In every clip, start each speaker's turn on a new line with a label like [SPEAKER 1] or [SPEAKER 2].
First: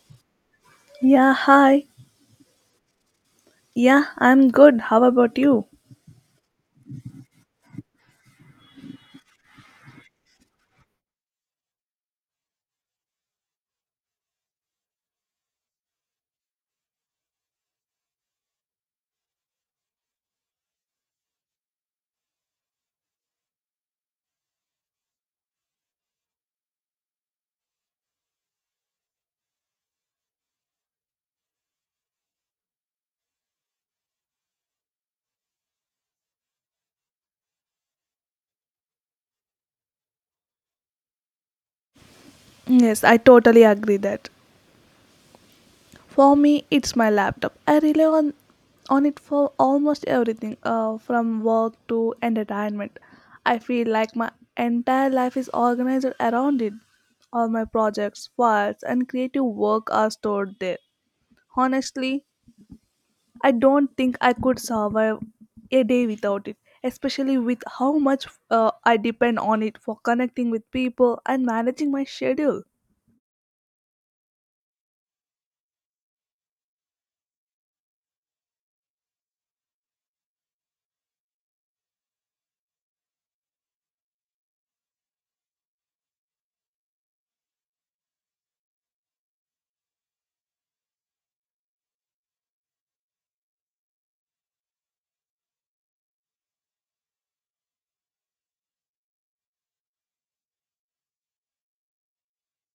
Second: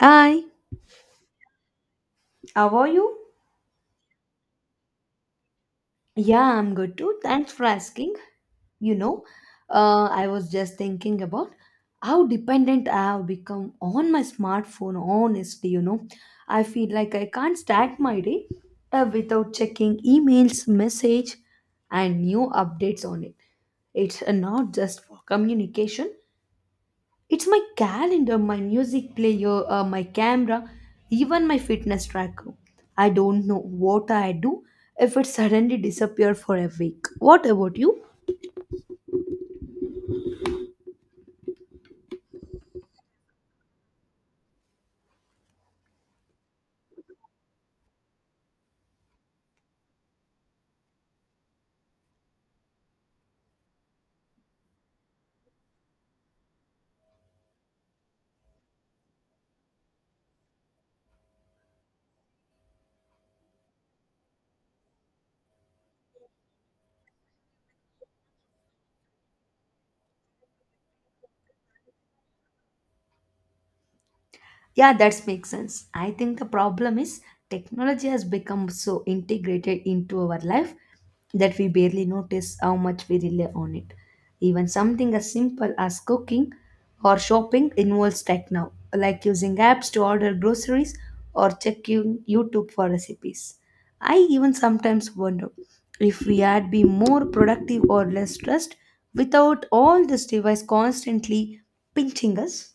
[SPEAKER 1] Hi,
[SPEAKER 2] Yeah, hi.
[SPEAKER 1] how are you?
[SPEAKER 2] Yeah, I'm good. How about you?
[SPEAKER 1] Yeah, I'm good too. Thanks for asking. You know, I was just thinking about how dependent I have become on my smartphone. Honestly, I feel like I can't start my day without checking emails, message, and new updates on it. It's not just for communication, it's my calendar, my music player, my camera, even my fitness tracker. I don't know what I do if it suddenly disappeared for a week. What about you?
[SPEAKER 2] Yes, I totally agree that. For me, it's my laptop. I rely on it for almost everything, from work to entertainment. I feel like my entire life is organized around it. All my projects, files, and creative work are stored there. Honestly, I don't think I could survive a day without it, especially with how much I depend on it for connecting with people and managing my schedule.
[SPEAKER 1] Yeah, that makes sense. I think the problem is technology has become so integrated into our life that we barely notice how much we rely on it. Even something as simple as cooking or shopping involves tech now, like using apps to order groceries or checking YouTube for recipes. I even sometimes wonder if we had been more productive or less stressed without all this device constantly pinching us.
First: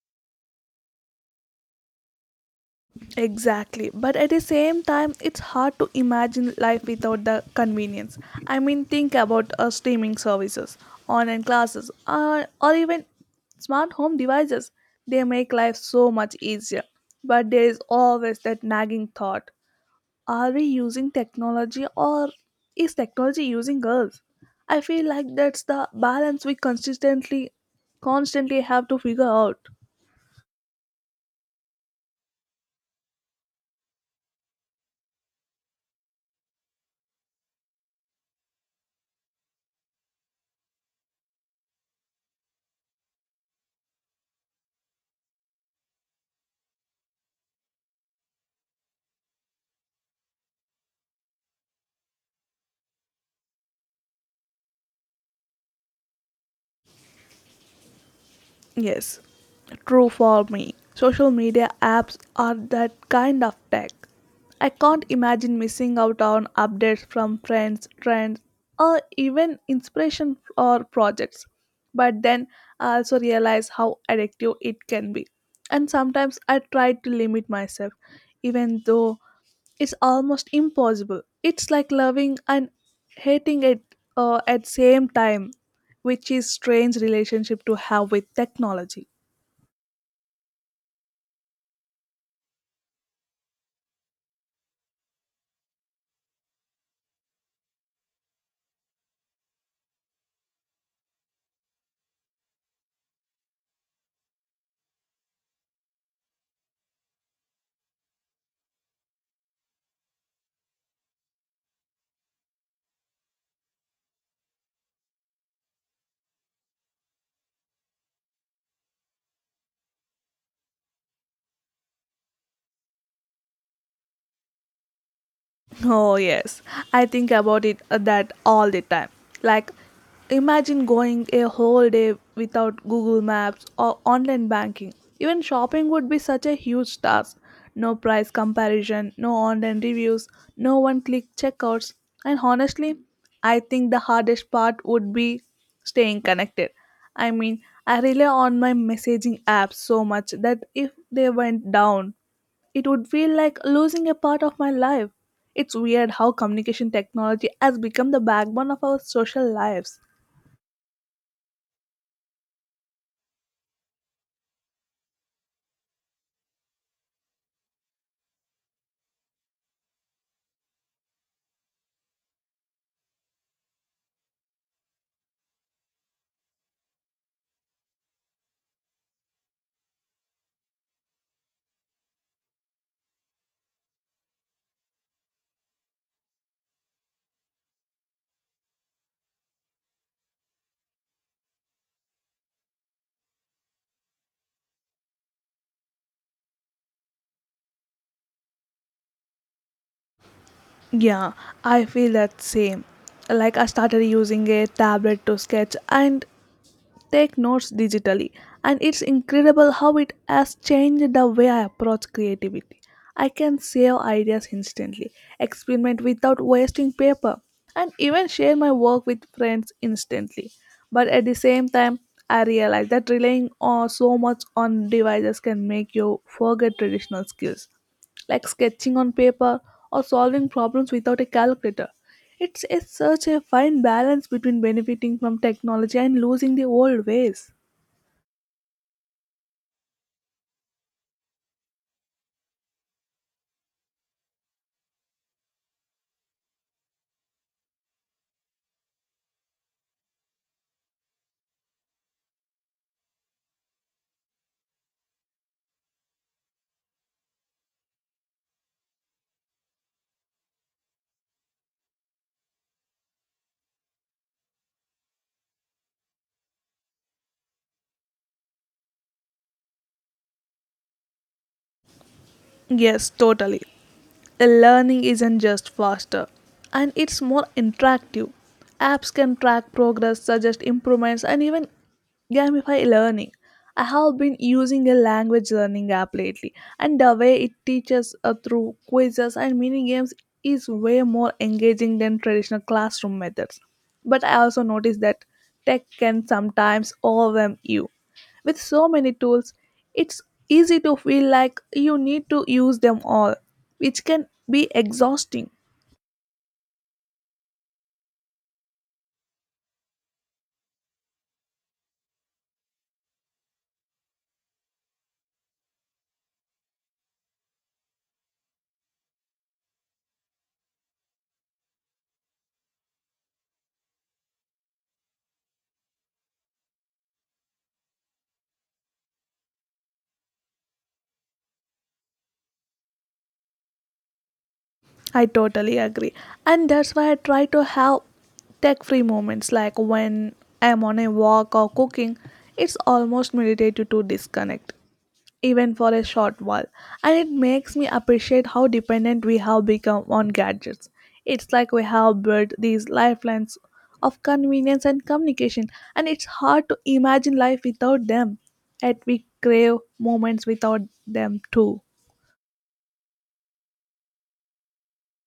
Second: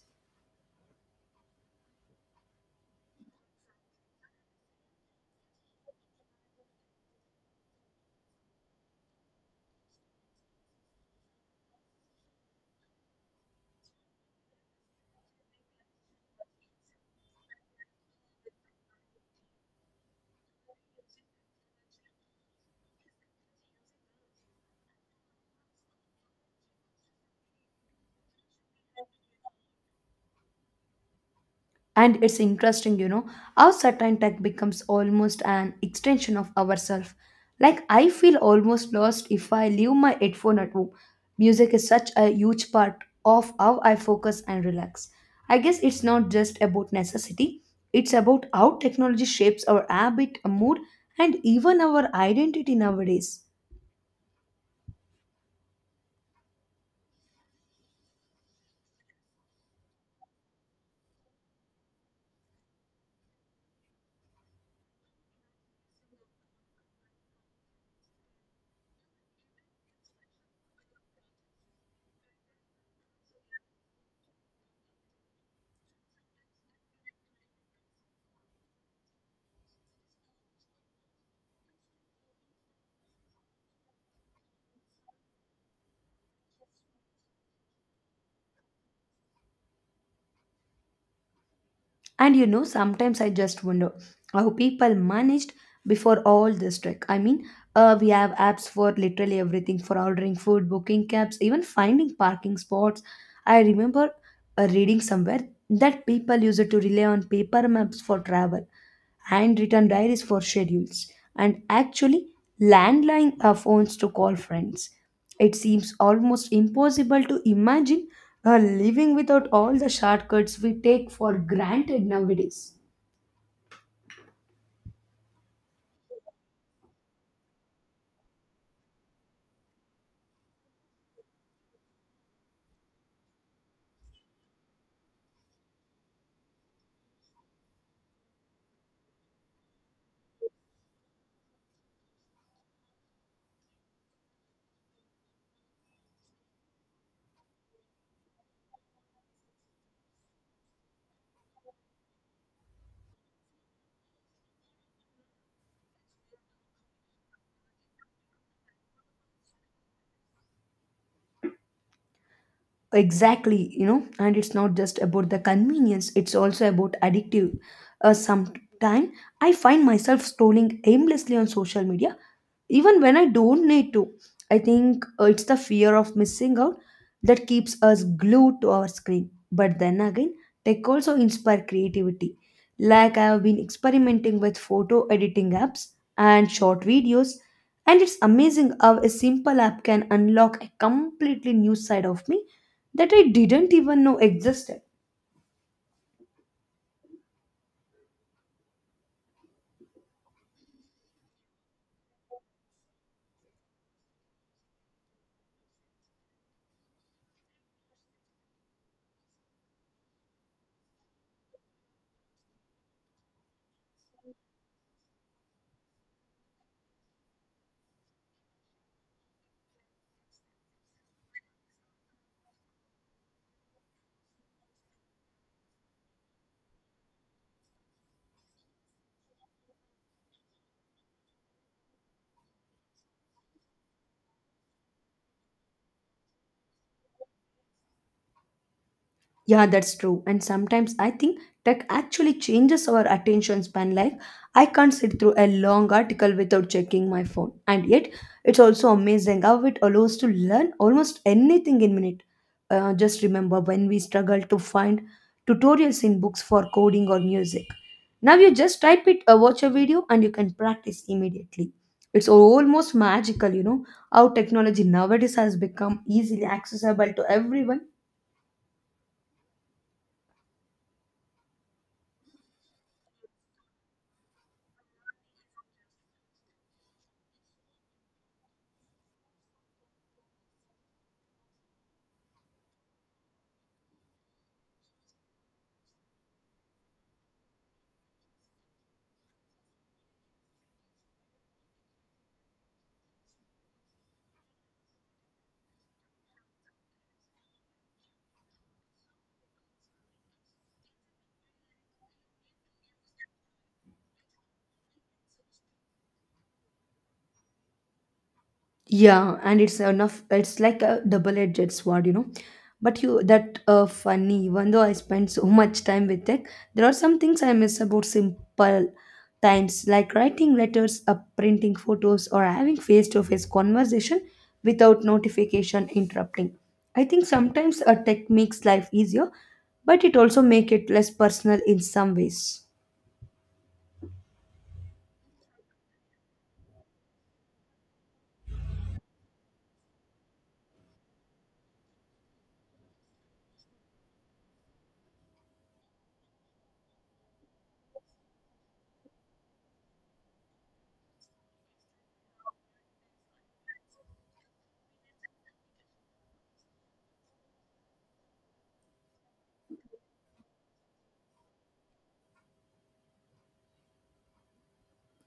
[SPEAKER 2] Exactly, but at the same time, it's hard to imagine life without the convenience. I mean, think about streaming services, online classes, or even smart home devices. They make life so much easier, but there is always that nagging thought, are we using technology or is technology using us? I feel like that's the balance we consistently constantly have to figure out.
[SPEAKER 1] And it's interesting, how certain tech becomes almost an extension of ourselves. Like, I feel almost lost if I leave my headphone at home. Music is such a huge part of how I focus and relax. I guess it's not just about necessity, it's about how technology shapes our habit, mood, and even our identity nowadays.
[SPEAKER 2] Yes, true for me. Social media apps are that kind of tech. I can't imagine missing out on updates from friends, trends, or even inspiration or projects. But then I also realize how addictive it can be. And sometimes I try to limit myself, even though is almost impossible. It's like loving and hating it at same time, which is strange relationship to have with technology.
[SPEAKER 1] And sometimes I just wonder how people managed before all this tech. I mean, we have apps for literally everything for ordering food, booking cabs, even finding parking spots. I remember reading somewhere that people used to rely on paper maps for travel handwritten diaries for schedules, and actually landline phones to call friends. It seems almost impossible to imagine living without all the shortcuts we take for granted nowadays.
[SPEAKER 2] Oh, yes. I think about it that all the time. Like, imagine going a whole day without Google Maps or online banking. Even shopping would be such a huge task. No price comparison, no online reviews, no one click checkouts. And honestly, I think the hardest part would be staying connected. I mean, I rely on my messaging apps so much that if they went down, it would feel like losing a part of my life. It's weird how communication technology has become the backbone of our social lives.
[SPEAKER 1] Exactly, and it's not just about the convenience, it's also about addictive sometime. I find myself scrolling aimlessly on social media even when I don't need to. I think it's the fear of missing out that keeps us glued to our screen. But then again, tech also inspire creativity. Like, I have been experimenting with photo editing apps and short videos, and it's amazing how a simple app can unlock a completely new side of me that I didn't even know existed.
[SPEAKER 2] Yeah, I feel that same. Like I started using a tablet to sketch and take notes digitally, and it's incredible how it has changed the way I approach creativity. I can save ideas instantly, experiment without wasting paper, and even share my work with friends instantly. But at the same time, I realize that relying on so much on devices can make you forget traditional skills like sketching on paper or solving problems without a calculator. It's a, such a fine balance between benefiting from technology and losing the old ways.
[SPEAKER 1] Yeah, that's true. And sometimes I think tech actually changes our attention span. Like, I can't sit through a long article without checking my phone. And yet, it's also amazing how it allows to learn almost anything in minute. Just remember when we struggled to find tutorials in books for coding or music. Now you just type it, watch a video, and you can practice immediately. It's almost magical, how technology nowadays has become easily accessible to everyone.
[SPEAKER 2] Yes, totally. The learning isn't just faster, and it's more interactive. Apps can track progress, suggest improvements, and even gamify learning. I have been using a language learning app lately, and the way it teaches through quizzes and mini games is way more engaging than traditional classroom methods. But I also noticed that tech can sometimes overwhelm you with so many tools, it's easy to feel like you need to use them all, which can be exhausting.
[SPEAKER 1] Yeah, and it's enough. It's like a double-edged sword, But you that funny, even though I spend so much time with it, there are some things I miss about simple times, like writing letters, printing photos, or having face-to-face conversation without notification interrupting. I think sometimes a tech makes life easier, but it also make it less personal in some ways.
[SPEAKER 2] I totally agree. And that's why I try to have tech free moments like when I'm on a walk or cooking. It's almost meditative to disconnect, even for a short while, and it makes me appreciate how dependent we have become on gadgets. It's like we have built these lifelines of convenience and communication, and it's hard to imagine life without them. Yet we crave moments without them too.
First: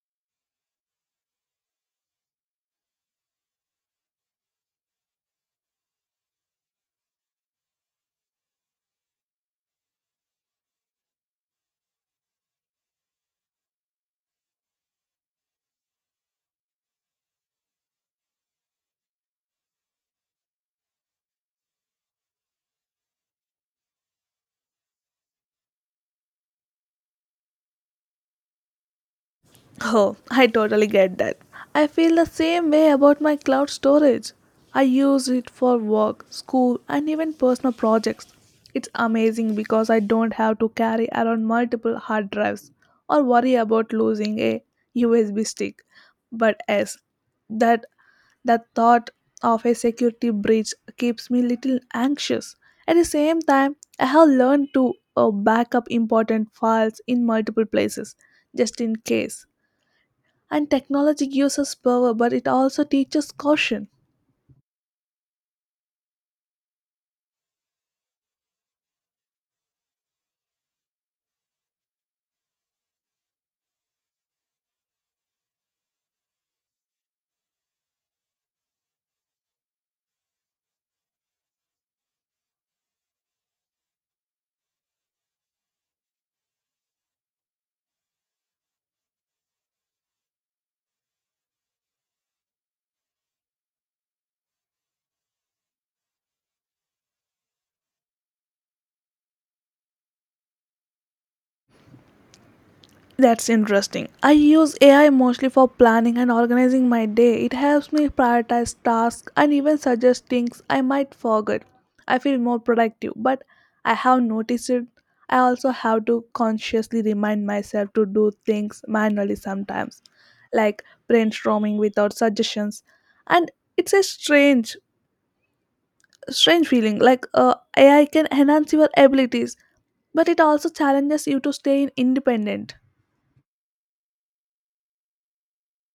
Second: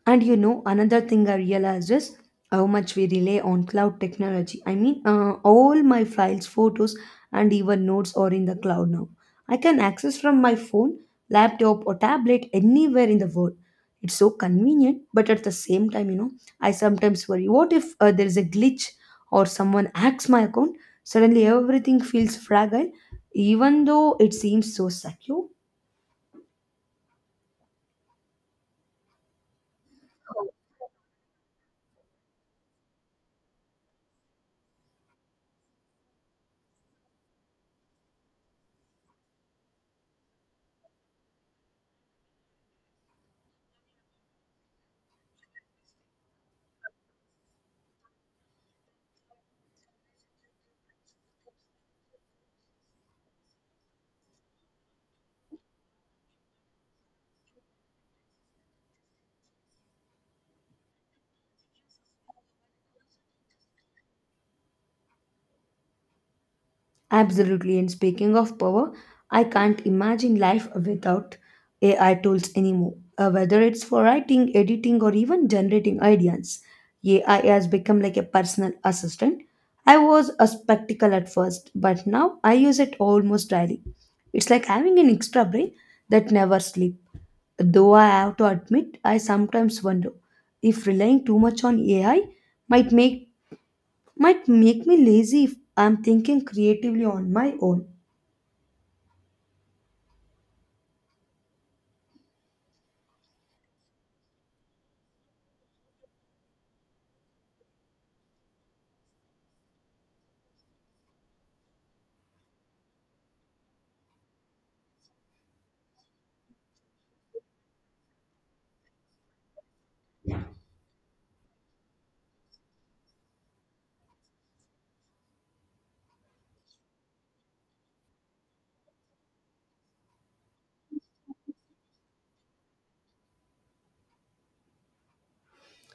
[SPEAKER 1] And another thing I realized is how much we rely on cloud technology. I mean, all my files, photos, and even notes are in the cloud now. I can access from my phone, laptop, or tablet anywhere in the world. It's so convenient, but at the same time, I sometimes worry what if there is a glitch or someone hacks my account? Suddenly, everything feels fragile, even though it seems so secure.
[SPEAKER 2] Oh, I totally get that. I feel the same way about my cloud storage. I use it for work, school, and even personal projects. It's amazing because I don't have to carry around multiple hard drives or worry about losing a USB stick. But as that that thought of a security breach keeps me little anxious. At the same time, I have learned to back up important files in multiple places just in case, and technology gives us power, but it also teaches caution.
[SPEAKER 1] Absolutely. And speaking of power, I can't imagine life without AI tools anymore. Whether it's for writing, editing, or even generating ideas, AI has become like a personal assistant. I was a spectacle at first, but now I use it almost daily. It's like having an extra brain that never sleeps. Though I have to admit, I sometimes wonder if relying too much on AI might make might make me lazy if I'm thinking creatively on my own.
[SPEAKER 2] That's interesting. I use AI mostly for planning and organizing my day. It helps me prioritize tasks and even suggest things I might forget. I feel more productive, but i have noticed it I also have to consciously remind myself to do things manually sometimes, like brainstorming without suggestions. And it's a strange feeling, like AI can enhance your abilities, but it also challenges you to stay independent.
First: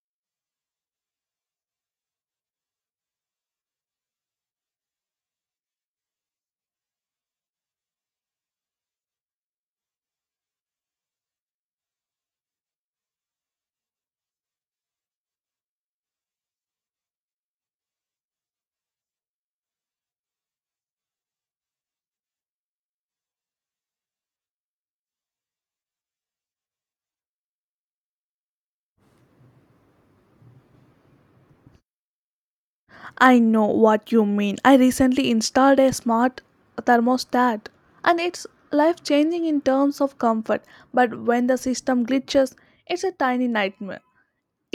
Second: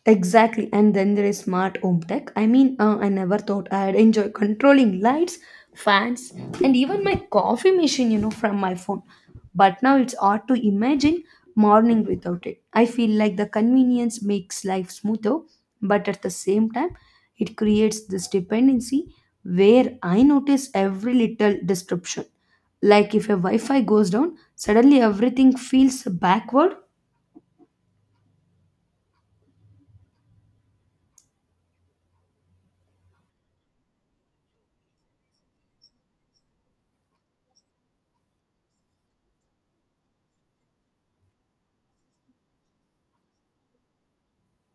[SPEAKER 1] Exactly, and then there is smart home tech. I mean, I never thought I'd enjoy controlling lights, fans, and even my coffee machine, from my phone. But now it's hard to imagine morning without it. I feel like the convenience makes life smoother, but at the same time, it creates this dependency where I notice every little disruption. Like if a Wi Fi goes down, suddenly everything feels backward.
[SPEAKER 2] I know what you mean. I recently installed a smart thermostat, and it's life changing in terms of comfort, but when the system glitches, it's a tiny nightmare.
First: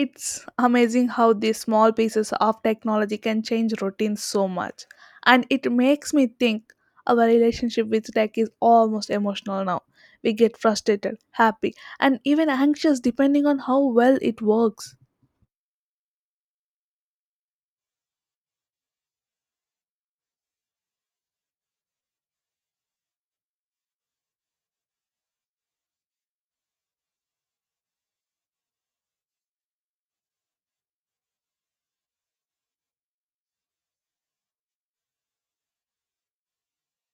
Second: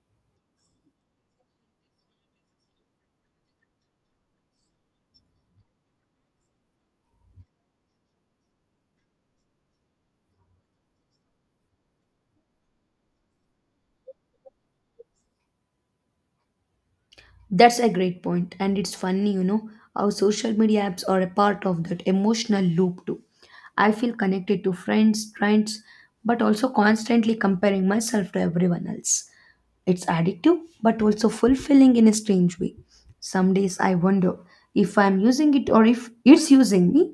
[SPEAKER 2] It's amazing how these small pieces of technology can change routines so much. And it makes me think our relationship with tech is almost emotional now. We get frustrated, happy, and even anxious depending on how well it works.
[SPEAKER 1] That's a great point, and it's funny, how social media apps are a part of that emotional loop too. I feel connected to friends, trends, but also constantly comparing myself to everyone else. It's addictive, but also fulfilling in a strange way. Some days I wonder if I'm using it or if it's using me,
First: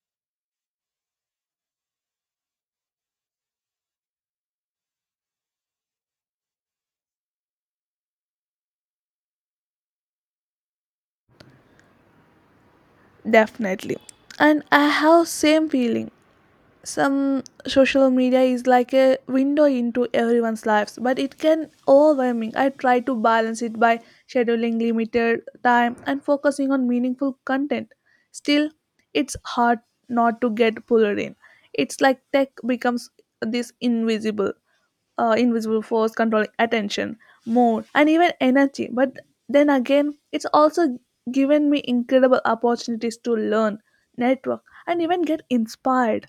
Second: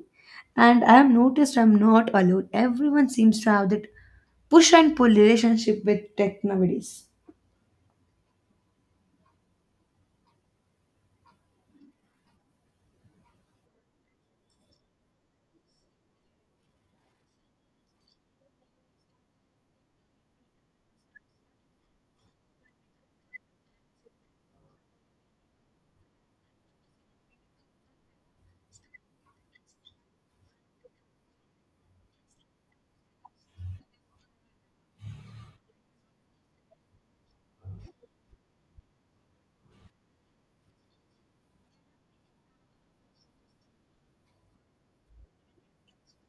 [SPEAKER 1] and I have noticed I'm not alone. Everyone seems to have that push and pull relationship with tech nowadays.
[SPEAKER 2] Definitely. And I have same feeling. Some social media is like a window into everyone's lives, but it can overwhelming. I try to balance it by scheduling limited time and focusing on meaningful content. Still, it's hard not to get pulled in. It's like tech becomes this invisible force controlling attention, mood, and even energy. But then again, it's also given me incredible opportunities to learn, network, and even get inspired.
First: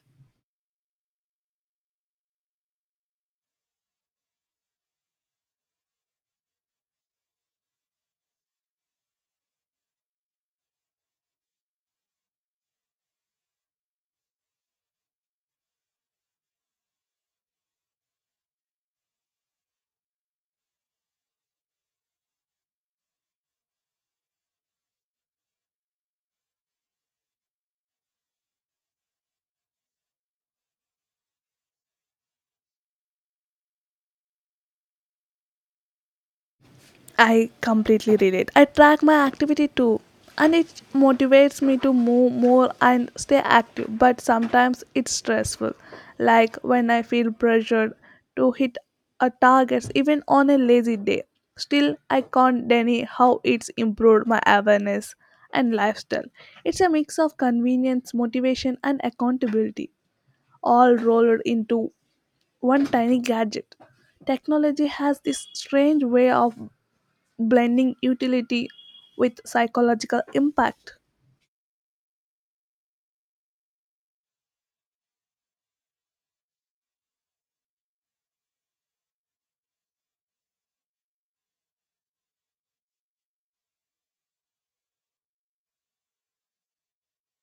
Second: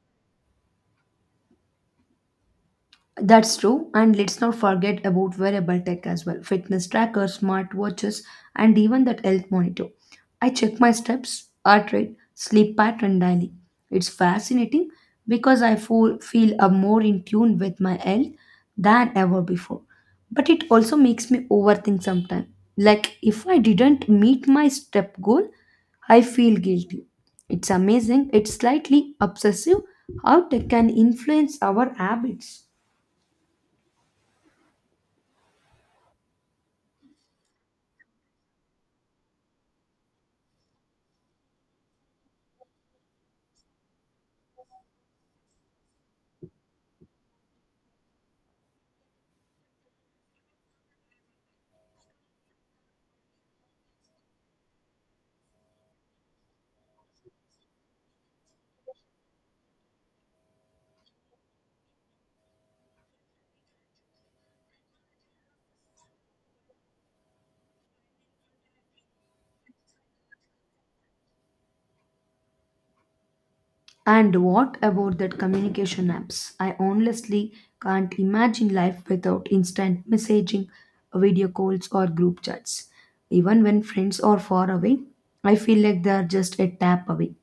[SPEAKER 1] That's true, and let's not forget about wearable tech as well fitness trackers, smartwatches, and even that health monitor. I check my steps, heart rate, sleep pattern daily. It's fascinating because I feel more in tune with my health than ever before. But it also makes me overthink sometimes. Like, if I didn't meet my step goal, I feel guilty. It's amazing, it's slightly obsessive how tech can influence our habits.
[SPEAKER 2] I completely relate. I track my activity too, and it motivates me to move more and stay active. But sometimes it's stressful, like when I feel pressured to hit a target even on a lazy day. Still, I can't deny how it's improved my awareness and lifestyle. It's a mix of convenience, motivation, and accountability, all rolled into one tiny gadget. Technology has this strange way of blending utility with psychological impact.
[SPEAKER 1] And what about that communication apps? I honestly can't imagine life without instant messaging, video calls, or group chats. Even when friends are far away, I feel like they are just a tap away.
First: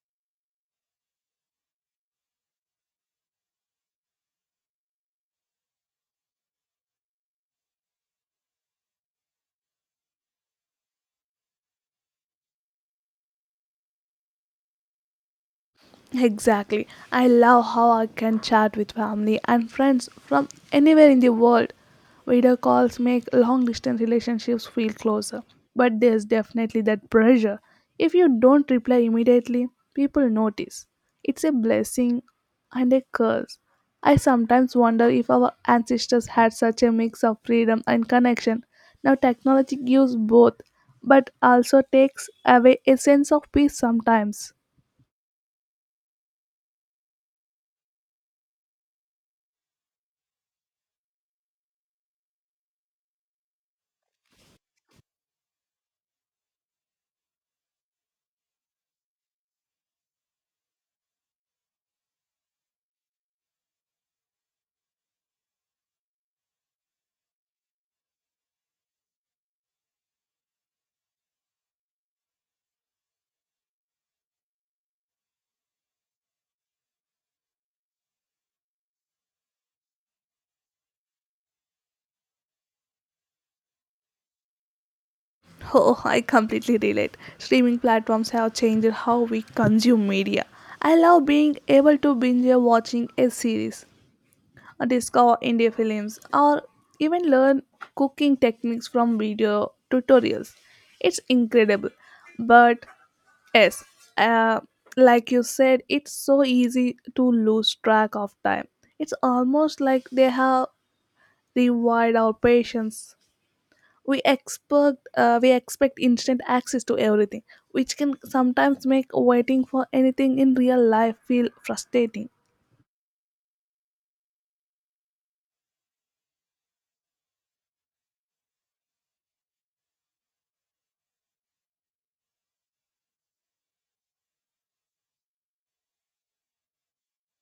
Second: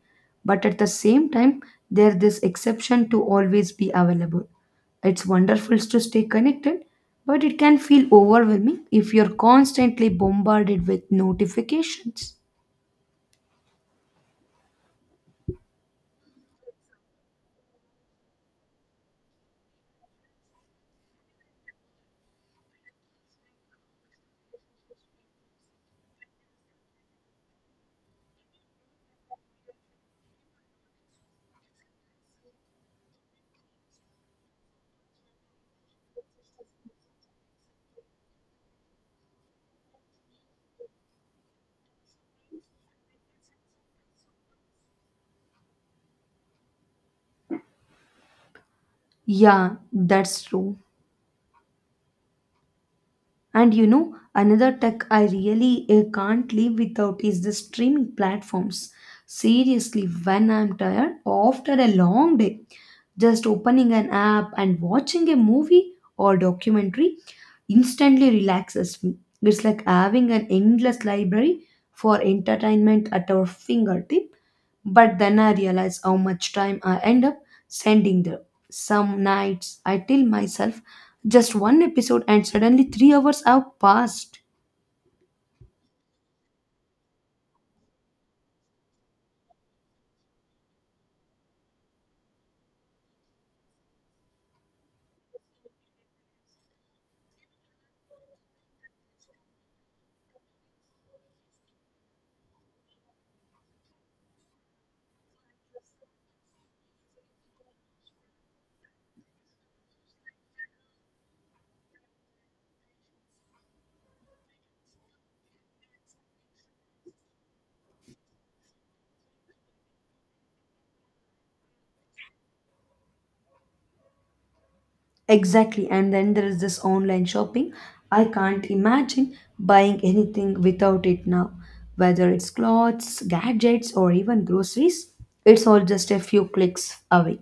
[SPEAKER 1] But at the same time, there is this exception to always be available. It's wonderful to stay connected, but it can feel overwhelming if you're constantly bombarded with notifications.
[SPEAKER 2] Exactly. I love how I can chat with family and friends from anywhere in the world. Video calls make long distance relationships feel closer, but there's definitely that pressure. If you don't reply immediately, people notice. It's a blessing and a curse. I sometimes wonder if our ancestors had such a mix of freedom and connection. Now, technology gives both, but also takes away a sense of peace sometimes.
[SPEAKER 1] Yeah, that's true. And another tech I really can't live without is the streaming platforms. Seriously, when I'm tired after a long day, just opening an app and watching a movie or documentary instantly relaxes me. It's like having an endless library for entertainment at our fingertip. But then I realize how much time I end up spending there. Some nights I tell myself just one episode, and suddenly 3 hours have passed.
[SPEAKER 2] Oh, I completely relate. Streaming platforms have changed how we consume media. I love being able to binge watching a series, or discover indie films, or even learn cooking techniques from video tutorials. It's incredible. But yes, uh, like you said, it's so easy to lose track of time. It's almost like they have rewired our patience. We expect instant access to everything, which can sometimes make waiting for anything in real life feel frustrating.
[SPEAKER 1] Exactly. And then there is this online shopping. I can't imagine buying anything without it now, whether it's clothes, gadgets, or even groceries. It's all just a few clicks away.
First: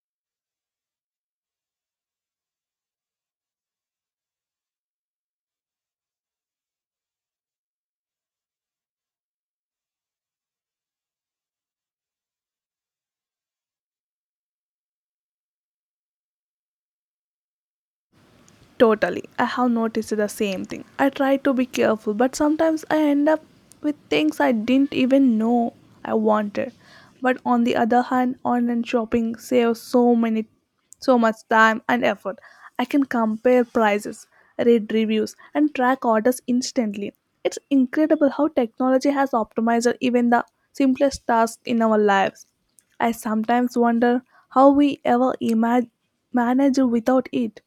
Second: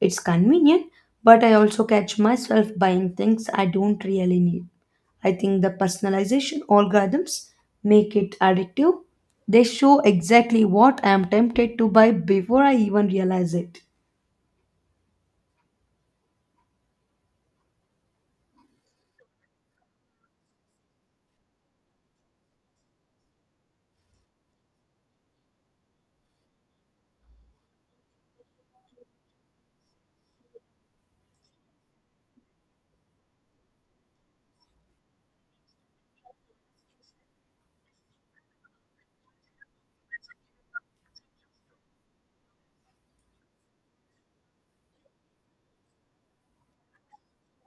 [SPEAKER 1] It's convenient, but I also catch myself buying things I don't really need. I think the personalization algorithms make it addictive. They show exactly what I am tempted to buy before I even realize it.
[SPEAKER 2] Totally. I have noticed the same thing. I try to be careful, but sometimes I end up with things I didn't even know I wanted. But on the other hand, online shopping saves so much time and effort. I can compare prices, read reviews, and track orders instantly. It's incredible how technology has optimized even the simplest tasks in our lives. I sometimes wonder how we ever manage without it.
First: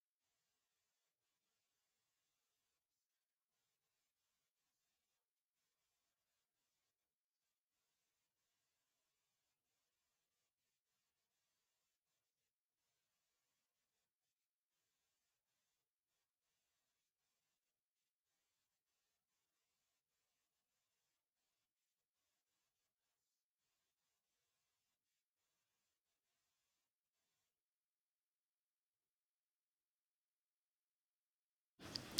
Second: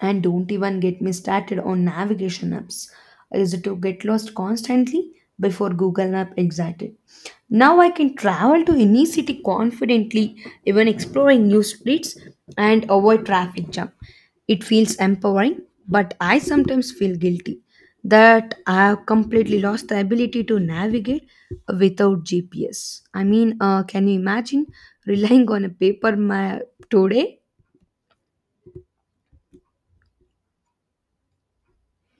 [SPEAKER 1] And don't even get me started on navigation apps. I used to get lost constantly before Google Map existed. Now I can travel to any city confidently, even exploring new streets and avoid traffic jam. It feels empowering, but I sometimes feel guilty that I have completely lost the ability to navigate without GPS. I mean, can you imagine relying on a paper map today?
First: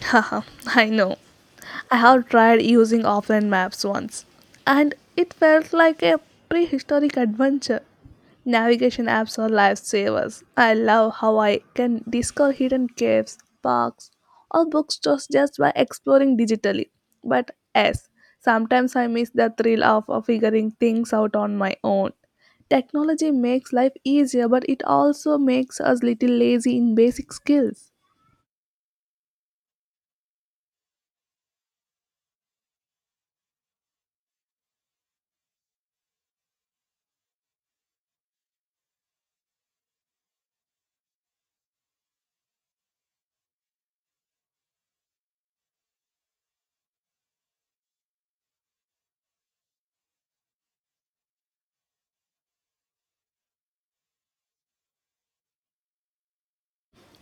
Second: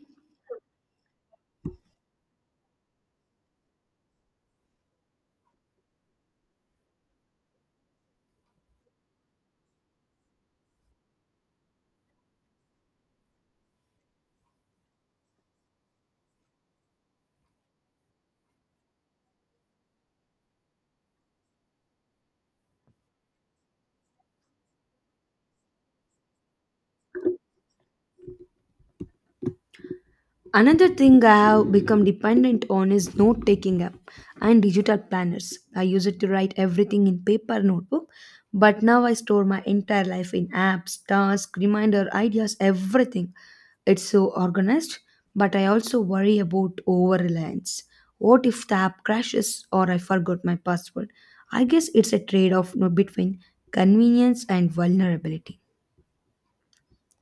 [SPEAKER 2] Haha, I know. I have tried using offline maps once, and it felt like a prehistoric adventure. Navigation apps are lifesavers. I love how I can discover hidden caves, parks, or bookstores just by exploring digitally. But yes, sometimes I miss the thrill of figuring things out on my own. Technology makes life easier, but it also makes us little lazy in basic skills.
[SPEAKER 1] Another thing I have become dependent on is note taking app and digital planners. I use it to write everything in paper notebook, but now I store my entire life in apps, tasks, reminder, ideas, everything. It's so organized, but I also worry about over reliance. What if the app crashes or I forgot my password? I guess it's a trade off between convenience and vulnerability.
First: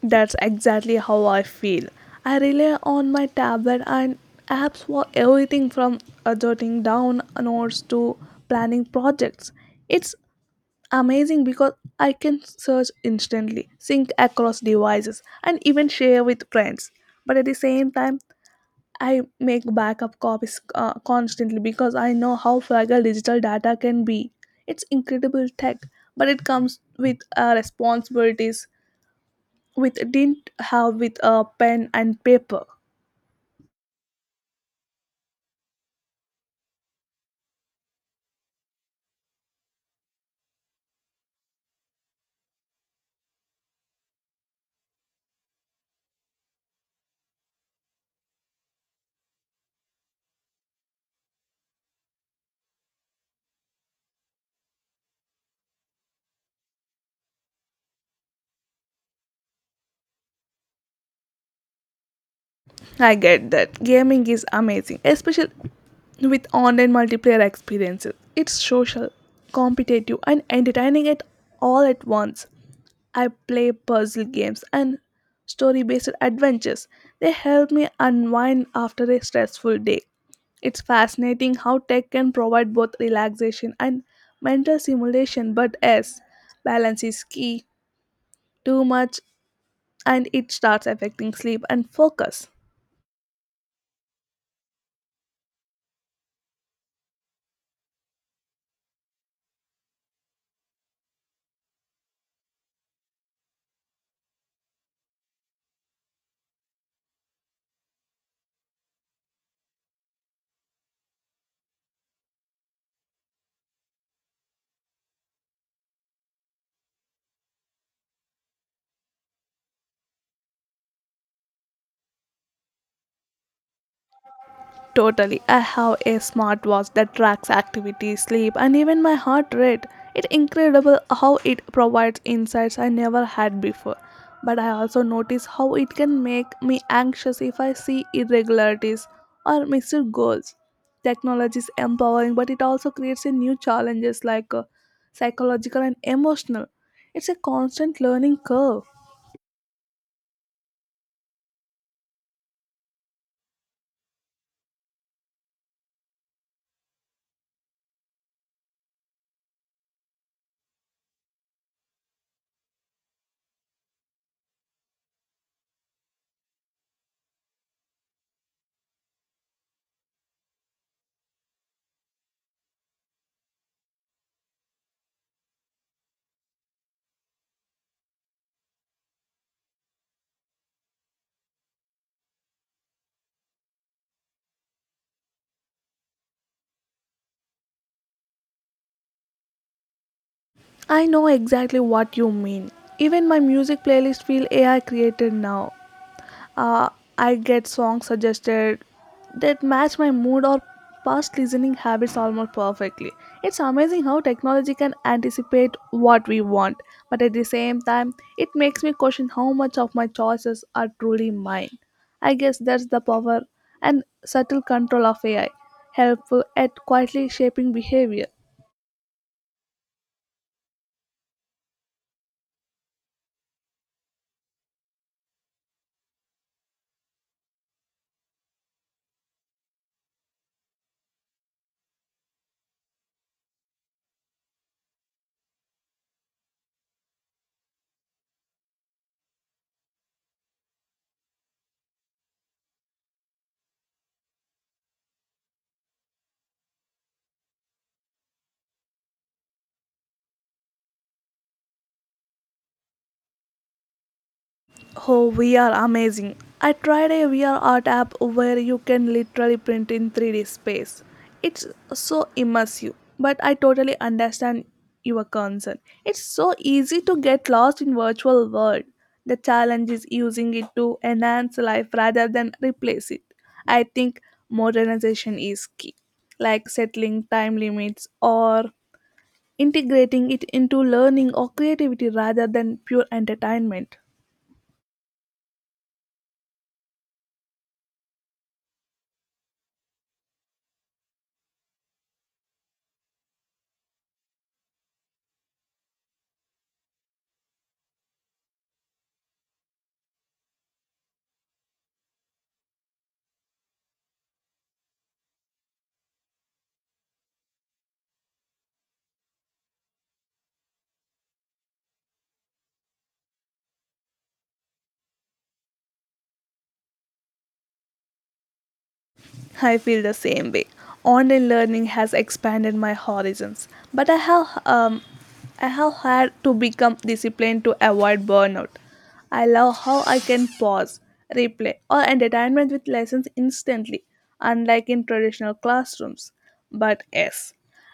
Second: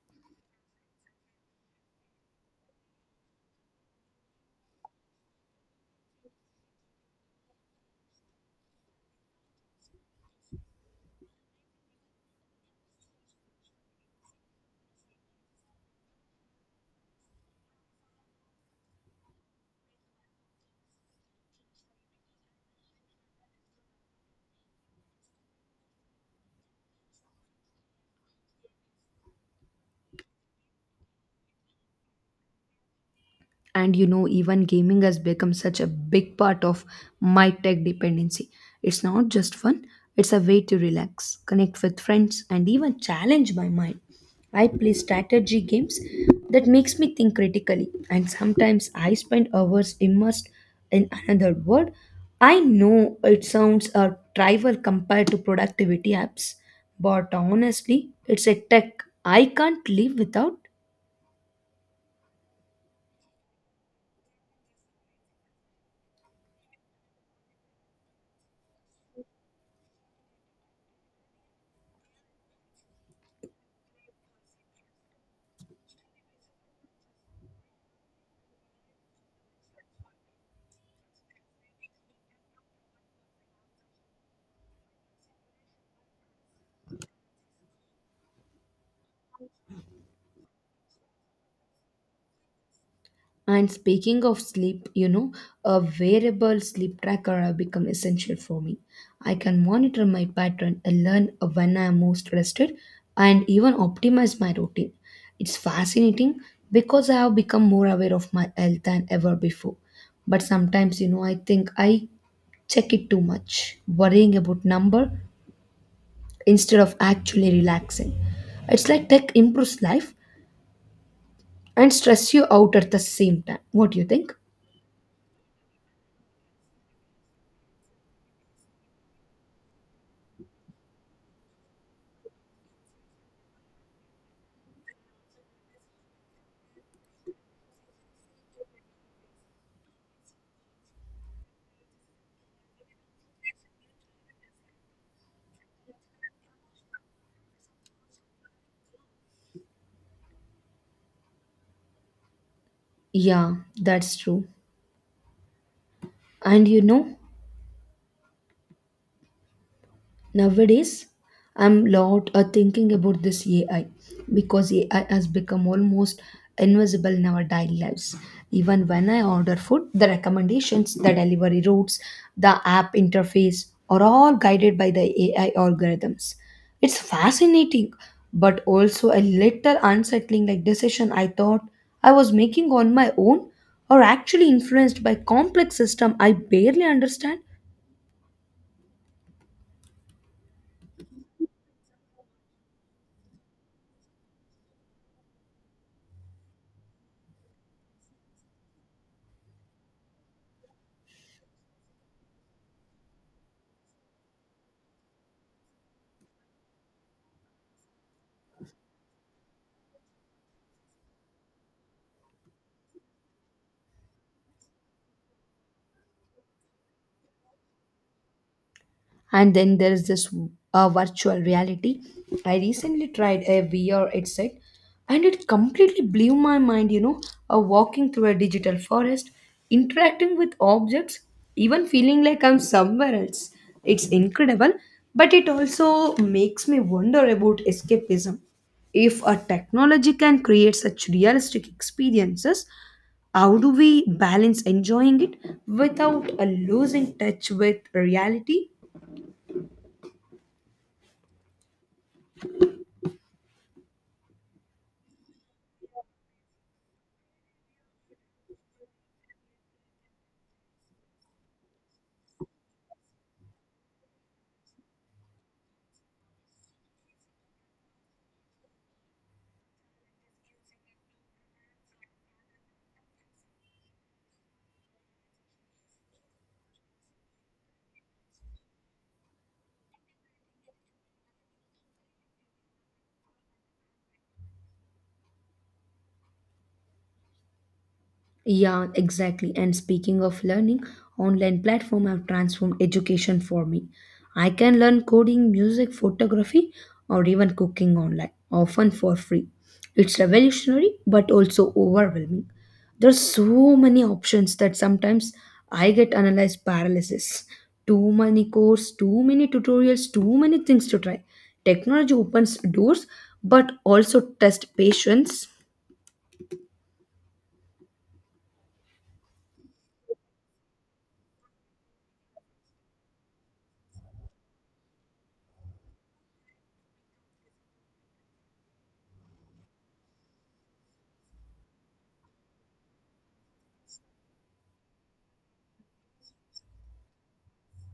[SPEAKER 2] That's exactly how I feel. I rely on my tablet and apps for everything, from jotting down notes to planning projects. It's amazing because I can search instantly, sync across devices, and even share with friends. But at the same time, I make backup copies constantly because I know how fragile digital data can be. It's incredible tech, but it comes with responsibilities with didn't have with a pen and paper.
[SPEAKER 1] And even gaming has become such a big part of my tech dependency. It's not just fun, it's a way to relax, connect with friends, and even challenge my mind. I play strategy games that makes me think critically, and sometimes I spend hours immersed in another world. I know it sounds a trivial compared to productivity apps, but honestly, it's a tech I can't live without.
[SPEAKER 2] I get that. Gaming is amazing, especially with online multiplayer experiences. It's social, competitive, and entertaining at all at once. I play puzzle games and story based adventures. They help me unwind after a stressful day. It's fascinating how tech can provide both relaxation and mental stimulation, but yes, balance is key. Too much and it starts affecting sleep and focus.
[SPEAKER 1] And speaking of sleep, a wearable sleep tracker have become essential for me. I can monitor my pattern and learn when I am most rested and even optimize my routine. It's fascinating because I have become more aware of my health than ever before. But sometimes, I think I check it too much, worrying about number instead of actually relaxing. It's like tech improves life and stress you out at the same time. What do you think?
[SPEAKER 2] Totally. I have a smartwatch that tracks activity, sleep, and even my heart rate. It's incredible how it provides insights I never had before. But I also notice how it can make me anxious if I see irregularities or missed goals. Technology is empowering, but it also creates a new challenges like psychological and emotional. It's a constant learning curve.
[SPEAKER 1] Yeah, that's true. And nowadays I'm lot thinking about this AI because AI has become almost invisible in our daily lives. Even when I order food, the recommendations, the delivery routes, the app interface are all guided by the AI algorithms. It's fascinating, but also a little unsettling like decision I thought I was making on my own or actually influenced by complex system I barely understand.
[SPEAKER 2] I know exactly what you mean. Even my music playlist feel AI created now. Uh, I get songs suggested that match my mood or past listening habits almost perfectly. It's amazing how technology can anticipate what we want, but at the same time, it makes me question how much of my choices are truly mine. I guess that's the power and subtle control of AI, helpful at quietly shaping behavior.
[SPEAKER 1] And then there's this virtual reality. I recently tried a VR headset and it completely blew my mind, walking through a digital forest, interacting with objects, even feeling like I'm somewhere else. It's incredible, but it also makes me wonder about escapism. If a technology can create such realistic experiences, how do we balance enjoying it without losing touch with reality.
[SPEAKER 2] Oh, VR amazing. I tried a VR art app where you can literally print in 3D space. It's so immersive, but I totally understand your concern. It's so easy to get lost in virtual world. The challenge is using it to enhance life rather than replace it. I think modernization is key, like settling time limits or integrating it into learning or creativity rather than pure entertainment.
[SPEAKER 1] Yeah, exactly. And speaking of learning, online platform have transformed education for me. I can learn coding, music, photography, or even cooking online, often for free. It's revolutionary but also overwhelming. There's so many options that sometimes I get analyzed paralysis. Too many courses, too many tutorials, too many things to try. Technology opens doors but also test patience.
[SPEAKER 2] I feel the same way. Online learning has expanded my horizons, but I have had to become disciplined to avoid burnout. I love how I can pause, replay, or entertainment with lessons instantly, unlike in traditional classrooms. But yes,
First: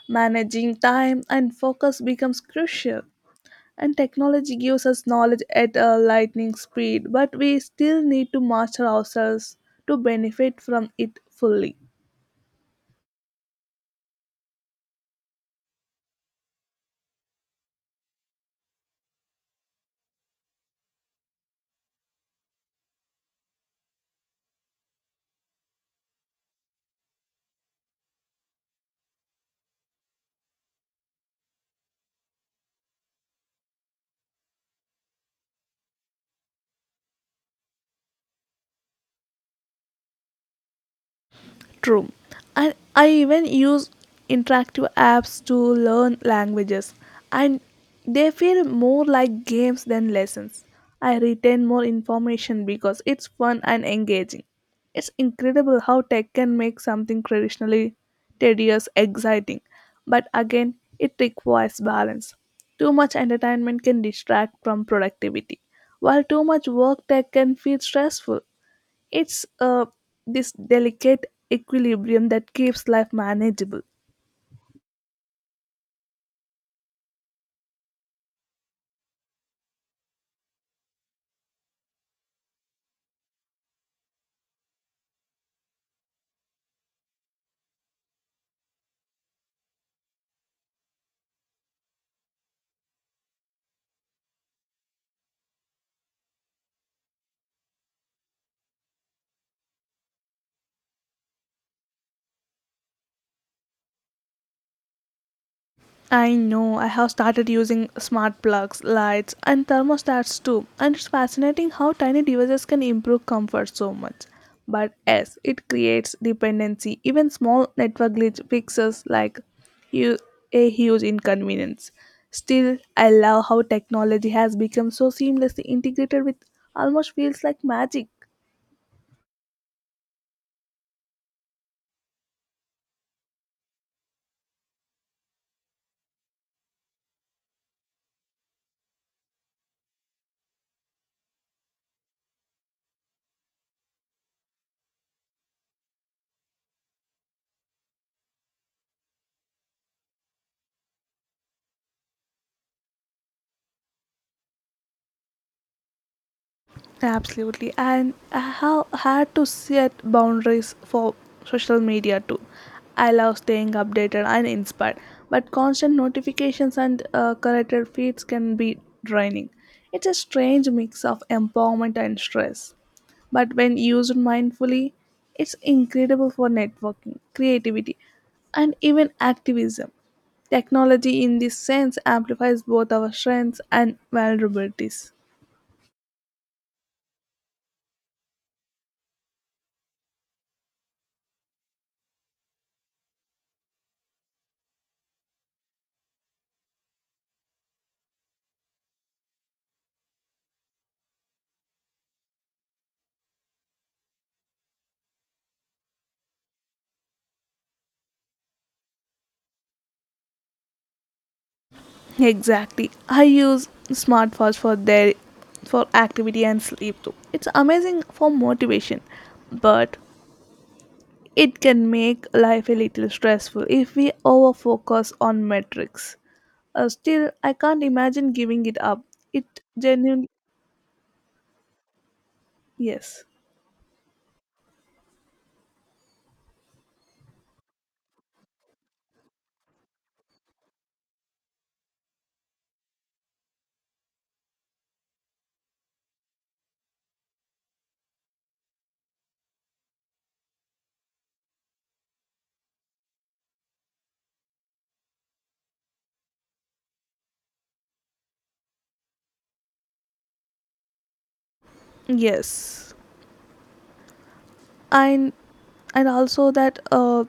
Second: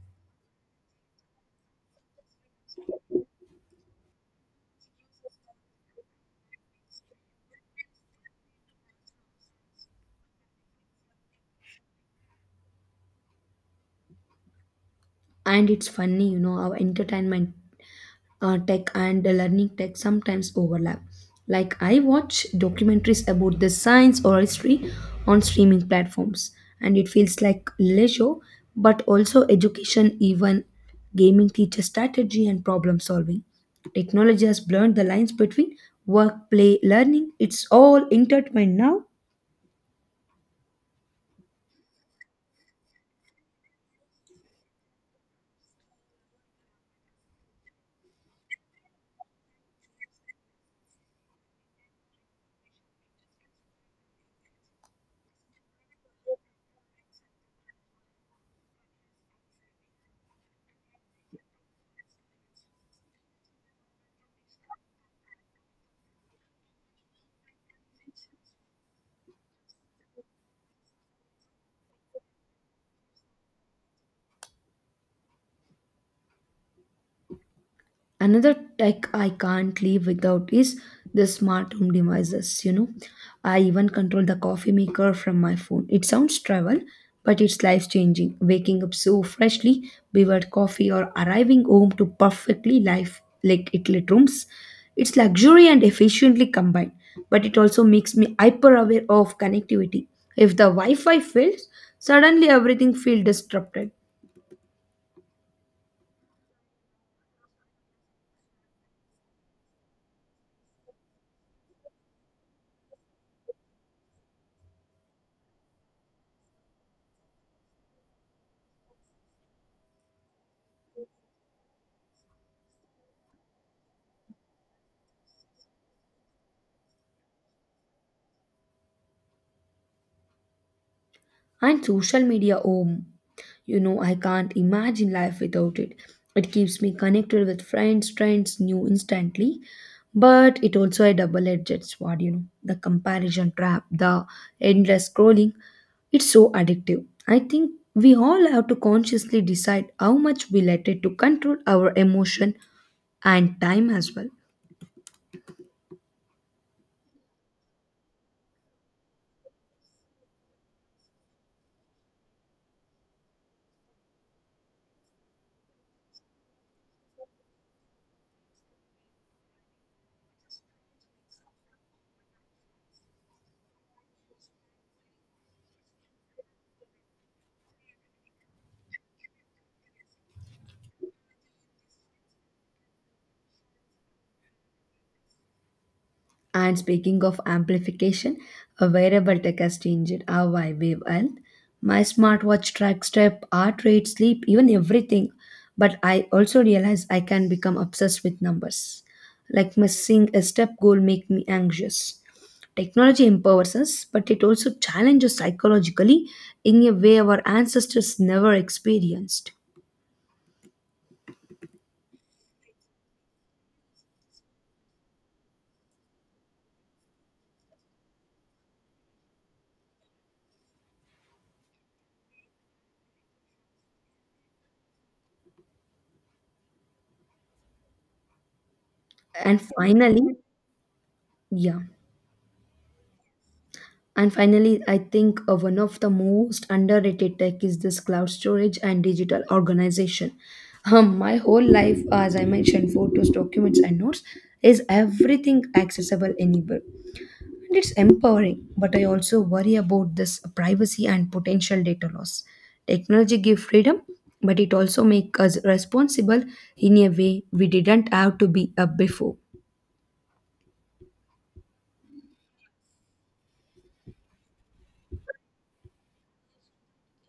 [SPEAKER 2] managing time and focus becomes crucial. And technology gives us knowledge at a lightning speed, but we still need to master ourselves to benefit from it fully.
[SPEAKER 1] And it's funny, you know, how entertainment tech and the learning tech sometimes overlap. Like, I watch documentaries about the science or history on streaming platforms, and it feels like leisure, but also education. Even gaming teaches strategy and problem solving. Technology has blurred the lines between work, play, learning. It's all intertwined now.
[SPEAKER 2] True. And I even use interactive apps to learn languages, and they feel more like games than lessons. I retain more information because it's fun and engaging. It's incredible how tech can make something traditionally tedious exciting, but again, it requires balance. Too much entertainment can distract from productivity, while too much work tech can feel stressful. It's this delicate equilibrium that keeps life manageable.
[SPEAKER 1] Another tech I can't live without is the smart home devices, you know. I even control the coffee maker from my phone. It sounds trivial, but it's life changing, waking up so freshly beverage coffee or arriving home to perfectly life like lit rooms. It's luxury and efficiently combined, but it also makes me hyper aware of connectivity. If the wi-fi fails, suddenly everything feels disrupted.
[SPEAKER 2] I know I have started using smart plugs, lights, and thermostats too, and it's fascinating how tiny devices can improve comfort so much. But yes, it creates dependency. Even small network glitch fixes like hu- a huge inconvenience. Still, I love how technology has become so seamlessly integrated with almost feels like magic.
[SPEAKER 1] And social media home, you know, I can't imagine life without it. It keeps me connected with friends, trends, new instantly, but it also a double-edged sword, you know, the comparison trap, the endless scrolling. It's so addictive. I think we all have to consciously decide how much we let it to control our emotion and time as well.
[SPEAKER 2] Absolutely. And I have had to set boundaries for social media too. I love staying updated and inspired, but constant notifications and curated feeds can be draining. It's a strange mix of empowerment and stress. But when used mindfully, it's incredible for networking, creativity, and even activism. Technology, in this sense, amplifies both our strengths and vulnerabilities.
[SPEAKER 1] And speaking of amplification, a wearable tech has changed how I wave health. My smartwatch tracks step, heart rate, sleep, even everything. But I also realize I can become obsessed with numbers. Like, missing a step goal make me anxious. Technology empowers us, but it also challenges psychologically in a way our ancestors never experienced.
[SPEAKER 2] Exactly. I use smartwatch for activity and sleep too. It's amazing for motivation, but it can make life a little stressful if we overfocus on metrics. Still, I can't imagine giving it up.
[SPEAKER 1] And
[SPEAKER 2] It genuinely,
[SPEAKER 1] finally, yeah.
[SPEAKER 2] yes,
[SPEAKER 1] And finally, I think one of the most underrated tech is this cloud storage and digital organization. My whole life, as I mentioned, photos, documents, and notes is everything accessible anywhere. And it's empowering, but I also worry about this privacy and potential data loss. Technology gives freedom, but it also makes us responsible in a way we didn't have to be before.
[SPEAKER 2] yes. and and also that,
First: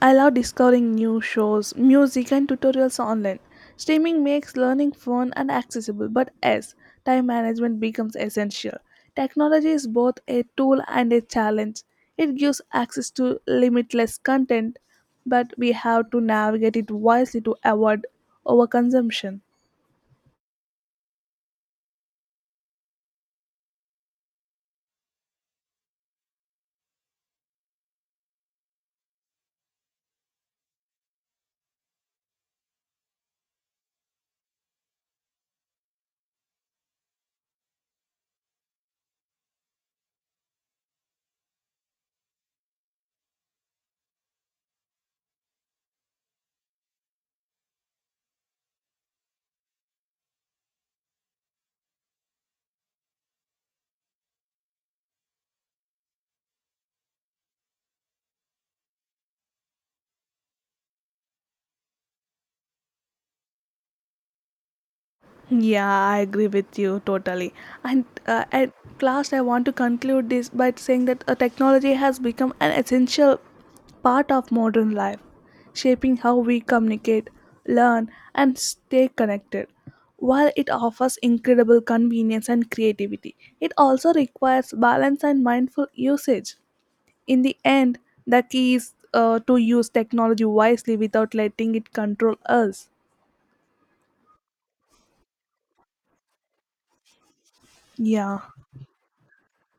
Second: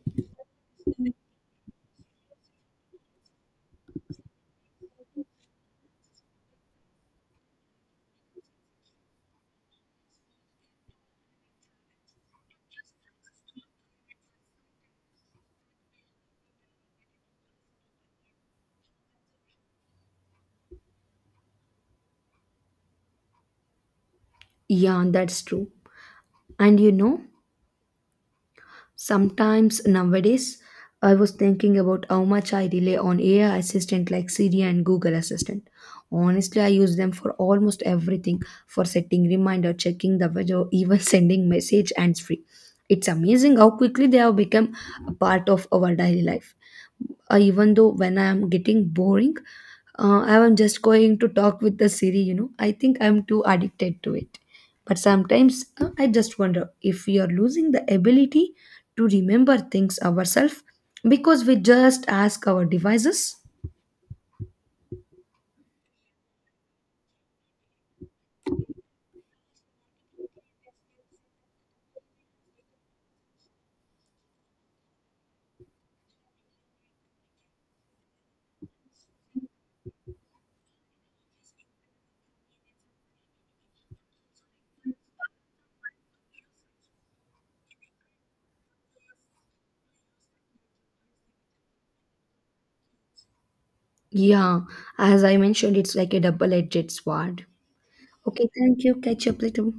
[SPEAKER 2] I love discovering new shows, music, and tutorials online. Streaming makes learning fun and accessible, but as time management becomes essential, technology is both a tool and a challenge. It gives access to limitless content, but we have to navigate it wisely to avoid overconsumption.
[SPEAKER 1] Yeah, that's true. And you know, sometimes nowadays, I was thinking about how much I rely on AI assistant like Siri and Google Assistant. Honestly, I use them for almost everything, for setting reminder, checking the weather, even sending message hands free. It's amazing how quickly they have become a part of our daily life. Even though when I am getting boring, I am just going to talk with the Siri, you know. I think I'm too addicted to it. But sometimes I just wonder if we are losing the ability to remember things ourselves because we just ask our devices.
[SPEAKER 2] Yeah, I agree with you totally. And at last, I want to conclude this by saying that technology has become an essential part of modern life, shaping how we communicate, learn, and stay connected. While it offers incredible convenience and creativity, it also requires balance and mindful usage. In the end, the key is to use technology wisely without letting it control us.
[SPEAKER 1] Yeah, as I mentioned, it's like a double edged sword.
[SPEAKER 2] Yeah.
[SPEAKER 1] Okay, thank you. Catch up later.